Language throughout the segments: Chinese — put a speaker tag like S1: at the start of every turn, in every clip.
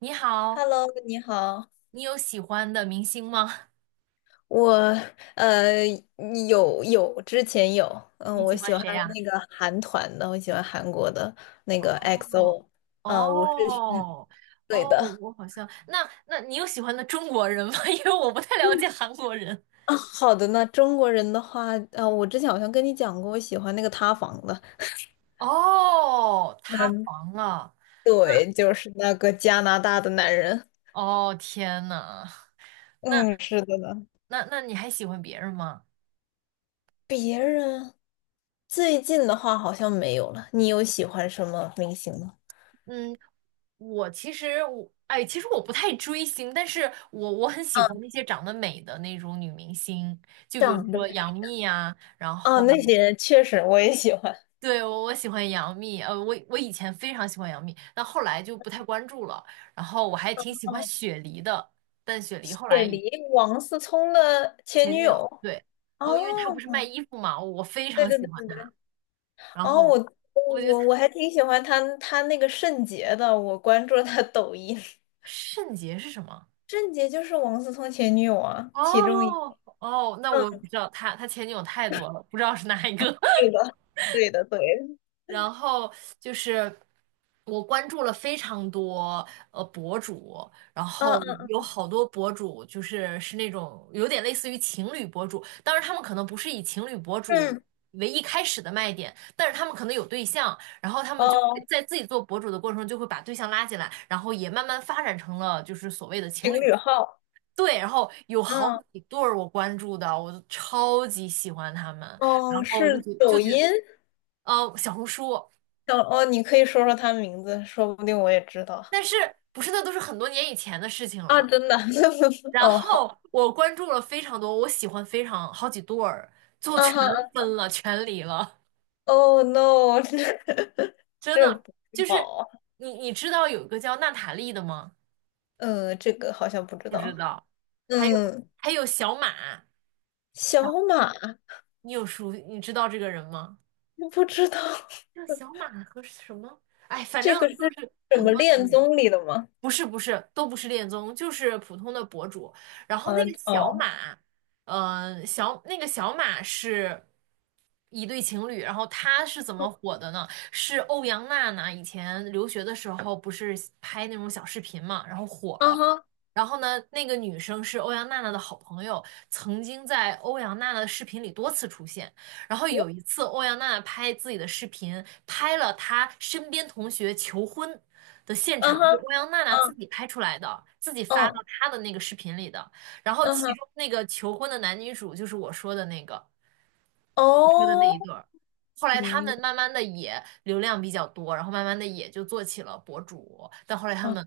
S1: 你好，
S2: Hello，你好，
S1: 你有喜欢的明星吗？
S2: 我呃有之前有，嗯，
S1: 你
S2: 我
S1: 喜
S2: 喜
S1: 欢
S2: 欢
S1: 谁呀？
S2: 那个韩团的，我喜欢韩国的那个
S1: 哦
S2: XO，我是
S1: 哦
S2: 对
S1: 哦，
S2: 的
S1: 我好像那那你有喜欢的中国人吗？因为我不太了解韩国人。
S2: 啊。好的呢，中国人的话，我之前好像跟你讲过，我喜欢那个塌房的，
S1: 哦，塌
S2: 嗯，
S1: 房了。
S2: 对，就是那个加拿大的男人，
S1: 哦，天呐，那
S2: 嗯，是的呢。
S1: 那你还喜欢别人吗？
S2: 别人最近的话好像没有了，你有喜欢什么明星吗？
S1: 嗯，我其实我哎，其实我不太追星，但是我很喜欢那些长得美的那种女明星，就比如
S2: 长得
S1: 说杨
S2: 美
S1: 幂啊，然
S2: 哦，
S1: 后
S2: 那些人确实我也喜欢。
S1: 对，我喜欢杨幂，我以前非常喜欢杨幂，但后来就不太关注了。然后我还挺喜欢雪梨的，但雪梨后
S2: 解
S1: 来
S2: 离王思聪的前
S1: 前
S2: 女
S1: 女友，
S2: 友。
S1: 对，
S2: 哦，
S1: 哦，因为她不是卖衣服嘛，我非
S2: 对
S1: 常
S2: 对
S1: 喜
S2: 对
S1: 欢
S2: 对
S1: 她。
S2: 对，
S1: 然
S2: 哦，
S1: 后
S2: 我
S1: 我觉得
S2: 我
S1: 她
S2: 我还挺喜欢他那个圣洁的，我关注了他抖音。
S1: 圣洁是什么？
S2: 圣洁就是王思聪前女友啊，其中一个，
S1: 哦哦，那我
S2: 嗯，
S1: 不知道，她前女友太多了，不知道是哪一个。
S2: 是 的，对的对的，
S1: 然后就是我关注了非常多博主，然
S2: 嗯
S1: 后
S2: 嗯
S1: 有好多博主就是那种有点类似于情侣博主，当然他们可能不是以情侣博主
S2: 嗯，
S1: 为一开始的卖点，但是他们可能有对象，然后他们就会
S2: 哦，
S1: 在自己做博主的过程中就会把对象拉进来，然后也慢慢发展成了就是所谓的情
S2: 情
S1: 侣。
S2: 侣号，
S1: 对，然后有好
S2: 嗯
S1: 几对儿我关注的，我就超级喜欢他们，然
S2: 哦，
S1: 后就
S2: 是
S1: 觉就
S2: 抖
S1: 觉
S2: 音，
S1: 呃小红书。
S2: 哦哦，你可以说说他名字，说不定我也知道
S1: 但是不是那都是很多年以前的事情
S2: 啊，
S1: 了。
S2: 真的，
S1: 然
S2: 哦好，
S1: 后我关注了非常多，我喜欢非常好几对儿，最后
S2: 啊
S1: 全
S2: 哈。
S1: 分了，全离了，
S2: Oh no，这
S1: 真
S2: 这
S1: 的
S2: 不知
S1: 就
S2: 道
S1: 是
S2: 啊
S1: 你知道有一个叫娜塔莉的吗？
S2: 嗯，这个好像不知
S1: 不知
S2: 道。
S1: 道，还有
S2: 嗯，
S1: 还有小马，
S2: 小马
S1: 你有熟你知道这个人吗？
S2: 不知道
S1: 叫小马和什么？哎，反正
S2: 这个
S1: 都
S2: 是
S1: 是
S2: 什
S1: 很
S2: 么
S1: 多年。
S2: 恋综里的吗？
S1: 不是不是，都不是恋综，就是普通的博主。然后那
S2: 嗯，
S1: 个小
S2: 哦，
S1: 马，那个小马是一对情侣，然后他是怎么火的呢？是欧阳娜娜以前留学的时候不是拍那种小视频嘛，然后火
S2: 啊
S1: 了。
S2: 哈，
S1: 然后呢，那个女生是欧阳娜娜的好朋友，曾经在欧阳娜娜的视频里多次出现。然后有一次，欧阳娜娜拍自己的视频，拍了她身边同学求婚的现
S2: 啊哈，
S1: 场，就欧阳娜娜自
S2: 嗯
S1: 己拍出来的，自己
S2: 嗯
S1: 发到
S2: 哦
S1: 她的那个视频里的。然后
S2: 嗯
S1: 其
S2: 哈，
S1: 中那个求婚的男女主就是我说的那个，车的那
S2: 哦，
S1: 一对儿。后来他
S2: 明白
S1: 们慢慢的也流量比较多，然后慢慢的也就做起了博主。但后来他
S2: 啊，
S1: 们，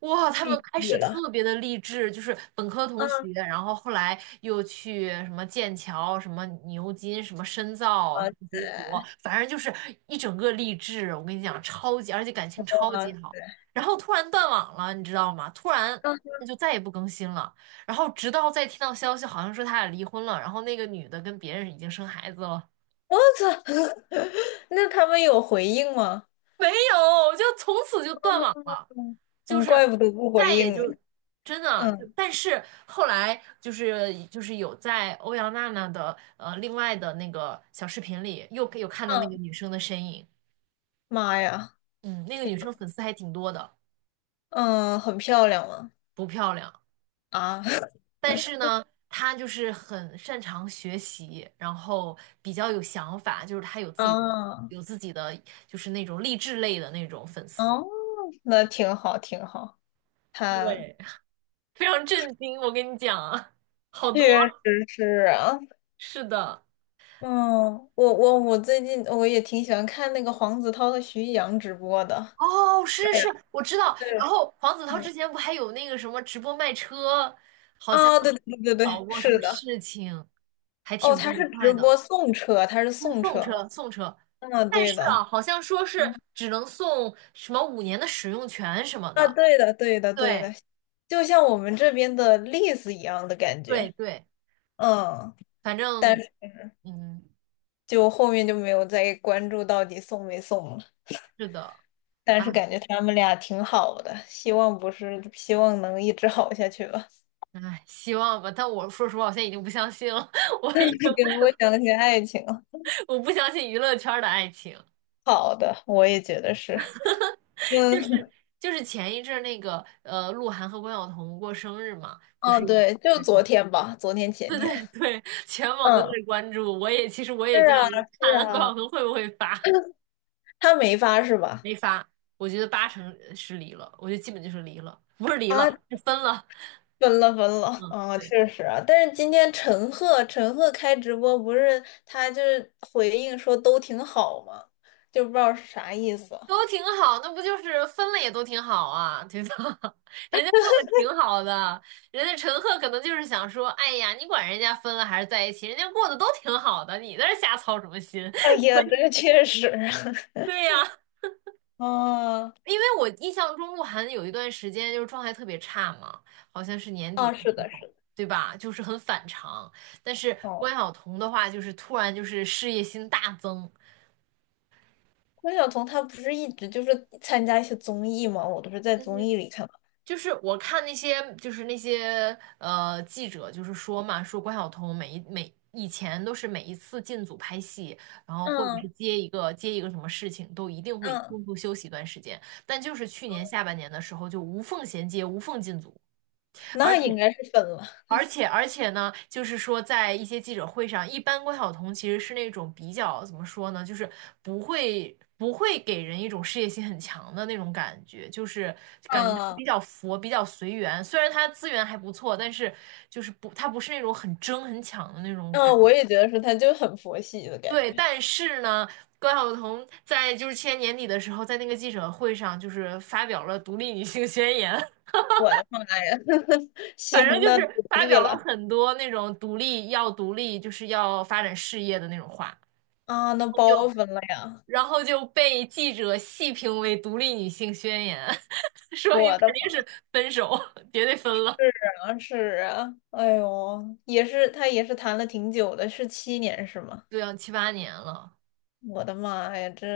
S1: 哇，他们
S2: 毕
S1: 开始
S2: 业了。
S1: 特别的励志，就是本科同
S2: 嗯，
S1: 学，然后后来又去什么剑桥、什么牛津、什么深造、什
S2: 哇
S1: 么读博，
S2: 塞，
S1: 反正就是一整个励志。我跟你讲，超级，而且感情
S2: 哇
S1: 超级好。
S2: 塞，
S1: 然后突然断网了，你知道吗？突然
S2: 嗯，
S1: 就再也不更新了。然后直到再听到消息，好像说他俩离婚了，然后那个女的跟别人已经生孩子了，
S2: 我操，那他们有回应吗？
S1: 没有，就从此就断网了，
S2: 嗯
S1: 就
S2: 嗯，
S1: 是
S2: 怪不得不回
S1: 再也
S2: 应呢
S1: 就真的啊就，
S2: 嗯
S1: 但是后来就是有在欧阳娜娜的另外的那个小视频里又有看到那个
S2: 嗯，
S1: 女生的身影，
S2: 妈呀！
S1: 嗯，那个
S2: 天！
S1: 女生粉丝还挺多的，
S2: 嗯，很漂亮吗？
S1: 不漂亮。
S2: 啊，
S1: 但是呢，他就是很擅长学习，然后比较有想法，就是他有自己的
S2: 啊，
S1: 有自己的就是那种励志类的那种粉丝，
S2: 哦，那挺好，挺好。他
S1: 对，非常震惊，我跟你讲啊，好多。
S2: 确实是啊，
S1: 是的，
S2: 嗯，我最近我也挺喜欢看那个黄子韬和徐艺洋直播的。
S1: 哦，是
S2: 对
S1: 是，
S2: 呀，
S1: 是，我知道。然
S2: 对，
S1: 后黄子韬
S2: 嗯，
S1: 之前不还有那个什么直播卖车，好像
S2: 啊，对对对对
S1: 搞
S2: 对，
S1: 过什
S2: 是
S1: 么
S2: 的。
S1: 事情，还挺
S2: 哦，
S1: 不
S2: 他
S1: 愉
S2: 是直
S1: 快的，
S2: 播送车，他是
S1: 就
S2: 送
S1: 送
S2: 车。
S1: 车送车。
S2: 嗯，
S1: 但
S2: 对
S1: 是
S2: 的，
S1: 啊，好像说是
S2: 嗯，
S1: 只能送什么5年的使用权什么
S2: 啊，
S1: 的。
S2: 对的，对的，对的，
S1: 对
S2: 就像我们这边的例子一样的感
S1: 对
S2: 觉。
S1: 对，
S2: 嗯。
S1: 反
S2: 但
S1: 正嗯，
S2: 就后面就没有再关注到底送没送了。
S1: 是的，
S2: 但
S1: 哎
S2: 是感觉他们俩挺好的，希望不是，希望能一直好下去吧。
S1: 哎，希望吧。但我说实话，我现在已经不相信了，我已经
S2: 给我想起爱情了，
S1: 我不相信娱乐圈的爱情。
S2: 好的，我也觉得是。
S1: 就是
S2: 嗯，
S1: 就是前一阵儿那个鹿晗和关晓彤过生日嘛，不
S2: 哦，
S1: 是也
S2: 对，就
S1: 是
S2: 昨 天吧，昨天前天。
S1: 对，全网都在
S2: 嗯，
S1: 关注。我也其实我
S2: 是
S1: 也在
S2: 啊，
S1: 看
S2: 是
S1: 关晓
S2: 啊，
S1: 彤会不会发，
S2: 他没发是吧？
S1: 没发。我觉得八成是离了，我觉得基本就是离了，不是离
S2: 啊，
S1: 了，是分了。
S2: 分了分了
S1: 嗯，
S2: 啊，
S1: 对。
S2: 确实啊。但是今天陈赫开直播不是他就是回应说都挺好嘛，就不知道是啥意思。
S1: 都挺好，那不就是分了也都挺好啊，对吧？人家过得挺好的，人家陈赫可能就是想说，哎呀，你管人家分了还是在一起，人家过得都挺好的，你在这瞎操什么心？
S2: 哎 呀，这个确实，
S1: 对呀，
S2: 啊
S1: 因为我印象中鹿晗有一段时间就是状态特别差嘛，好像是年底
S2: 啊，
S1: 的
S2: 是
S1: 时
S2: 的，是
S1: 候，
S2: 的，
S1: 对吧？就是很反常。但是关
S2: 哦，
S1: 晓彤的话，就是突然就是事业心大增。
S2: 关晓彤她不是一直就是参加一些综艺吗？我都是在综
S1: 嗯
S2: 艺里看到。
S1: 就是我看那些，就是那些记者，就是说嘛，说关晓彤每一每以前都是每一次进组拍戏，然后或者
S2: 嗯
S1: 是接一个接一个什么事情，都一定会
S2: 嗯，
S1: 中途休息一段时间。但就是去年下半年的时候，就无缝衔接、无缝进组，而
S2: 那应
S1: 且
S2: 该是分了。
S1: 呢，就是说，在一些记者会上，一般关晓彤其实是那种比较怎么说呢，就是不会给人一种事业心很强的那种感觉，就是感觉她
S2: 嗯
S1: 比较佛，比较随缘。虽然她资源还不错，但是就是不，她不是那种很争很抢的那种感
S2: 嗯，
S1: 觉
S2: 我也觉得是，她就很佛系的感
S1: 对，
S2: 觉。
S1: 但是呢，关晓彤在就是去年年底的时候，在那个记者会上就是发表了独立女性宣言，
S2: 我的妈呀，
S1: 反
S2: 行，
S1: 正就
S2: 那独
S1: 是发
S2: 立
S1: 表了
S2: 了
S1: 很多那种独立要独立，就是要发展事业的那种话，
S2: 啊，那
S1: 就
S2: 包分了呀。
S1: 然后就被记者细评为独立女性宣言，说明
S2: 我
S1: 肯
S2: 的
S1: 定是分手，绝对分了。
S2: 好像是啊，哎呦，也是，她也是谈了挺久的，是7年是吗？
S1: 对啊，七八年了，
S2: 我的妈呀，这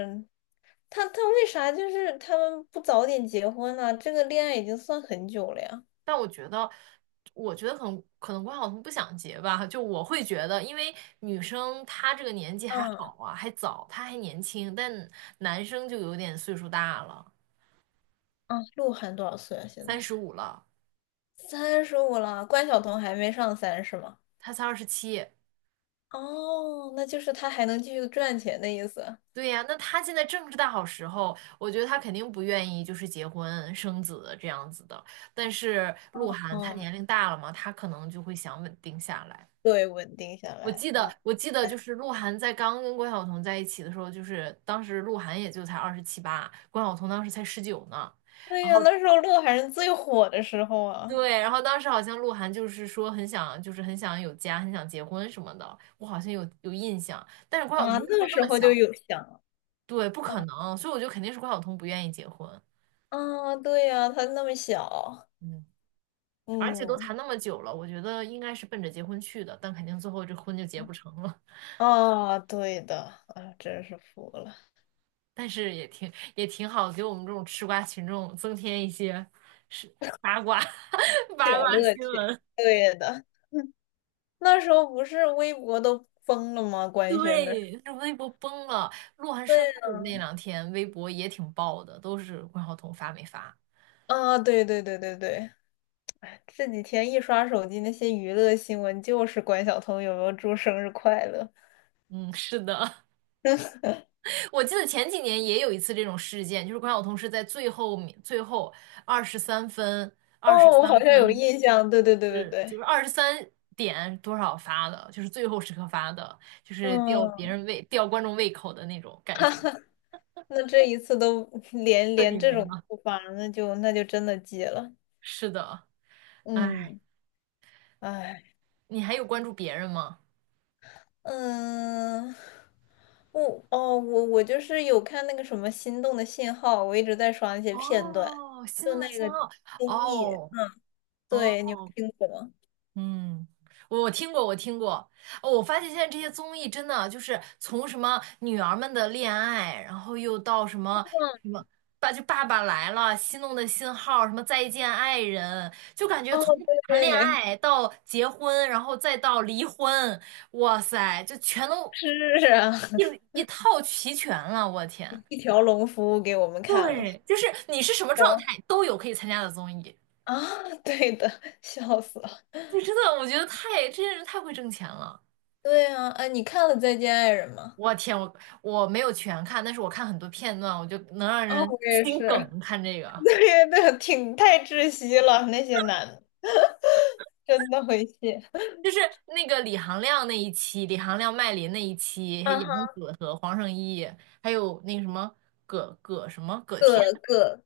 S2: 他为啥就是他们不早点结婚呢、这个恋爱已经算很久了呀。
S1: 但我觉得可能关晓彤不想结吧，就我会觉得，因为女生她这个年纪还
S2: 嗯
S1: 好啊，还早，她还年轻，但男生就有点岁数大了，
S2: 嗯，鹿晗多少岁啊？现
S1: 三
S2: 在
S1: 十五了，
S2: 35了，关晓彤还没上三是吗？
S1: 他才二十七。
S2: 哦，那就是他还能继续赚钱的意思。
S1: 对呀，那他现在正是大好时候，我觉得他肯定不愿意就是结婚生子这样子的。但是鹿晗他
S2: 嗯，
S1: 年龄大了嘛，他可能就会想稳定下来。
S2: 对，稳定下
S1: 我
S2: 来。
S1: 记得，
S2: 哦，
S1: 我记得就
S2: 哎
S1: 是鹿晗在刚跟关晓彤在一起的时候，就是当时鹿晗也就才二十七八，关晓彤当时才19呢。
S2: 对
S1: 然
S2: 呀，
S1: 后
S2: 那时候鹿晗是最火的时候啊
S1: 对，然后当时好像鹿晗就是说很想，就是很想有家，很想结婚什么的，我好像有印象。但是关晓彤
S2: 啊，
S1: 那时
S2: 那
S1: 候那
S2: 时
S1: 么
S2: 候就
S1: 小，
S2: 有想了
S1: 对，不可能，所以我觉得肯定是关晓彤不愿意结婚。
S2: 啊，对呀，他那么小，
S1: 嗯，而且都
S2: 嗯，
S1: 谈那么久了，我觉得应该是奔着结婚去的，但肯定最后这婚就结不成了。
S2: 啊，对的，啊，真是服了。
S1: 但是也挺好，给我们这种吃瓜群众增添一些八卦 八
S2: 小
S1: 卦
S2: 乐
S1: 新
S2: 趣。
S1: 闻。
S2: 对的，那时候不是微博都封了吗？官宣的时候
S1: 对，这微博崩了，鹿晗
S2: 对
S1: 生日那2天微博也挺爆的，都是关晓彤发没发。
S2: 啊，对对对对对，这几天一刷手机，那些娱乐新闻就是关晓彤有没有祝生日快乐。
S1: 嗯，是的，我记得前几年也有一次这种事件，就是关晓彤是在最后二十三分二十三
S2: 哦，我好像有
S1: 分
S2: 印象。对对对对对，
S1: 就是23点多少发的，就是最后时刻发的，就是吊别
S2: 嗯，
S1: 人胃、吊观众胃口的那种感觉，
S2: 那这一次都 连
S1: 彻
S2: 连
S1: 底
S2: 这
S1: 没
S2: 种
S1: 了。
S2: 不发，那就真的戒了。
S1: 是的，哎，
S2: 嗯，哎。
S1: 你还有关注别人吗？
S2: 嗯，我哦，我我就是有看那个什么《心动的信号》，我一直在刷那些片段，
S1: 哦，心
S2: 就
S1: 动的
S2: 那
S1: 信
S2: 个
S1: 号，
S2: 综艺，
S1: 哦哦，
S2: 对，你有听过吗？
S1: 嗯，我听过，我听过。哦，我发现现在这些综艺真的就是从什么女儿们的恋爱，然后又到什么什么爸爸来了，心动的信号，什么再见爱人，就感觉
S2: 哦，
S1: 从谈恋
S2: 对，
S1: 爱到结婚，然后再到离婚，哇塞，就全都
S2: 是啊，
S1: 一一套齐全了。我天，
S2: 一条龙服务给我们看了。
S1: 对，就是你是什么状
S2: 有
S1: 态都有可以参加的综艺，
S2: 啊，对的，笑死了。
S1: 就真的我觉得这些人太会挣钱了。
S2: 对啊，哎，你看了《再见爱人》吗？
S1: 我天，我没有全看，但是我看很多片段，我就能让
S2: 啊，
S1: 人
S2: 我也
S1: 心
S2: 是，
S1: 梗。看这 个，
S2: 对对，挺太窒息了，那些男的真的会谢。
S1: 就是那个李行亮那一期，李行亮、麦琳那一期，还
S2: 啊
S1: 有杨
S2: 哈，
S1: 紫和黄圣依，还有那个什么葛天，
S2: 各个。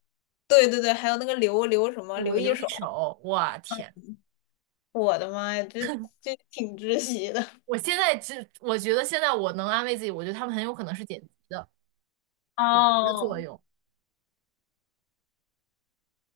S2: 对对对，还有那个刘什么
S1: 我
S2: 刘一
S1: 留一
S2: 手，
S1: 手。我天，
S2: 我的妈呀，这挺窒息的。
S1: 我觉得现在我能安慰自己，我觉得他们很有可能是剪辑的，剪辑的
S2: 哦，
S1: 作用。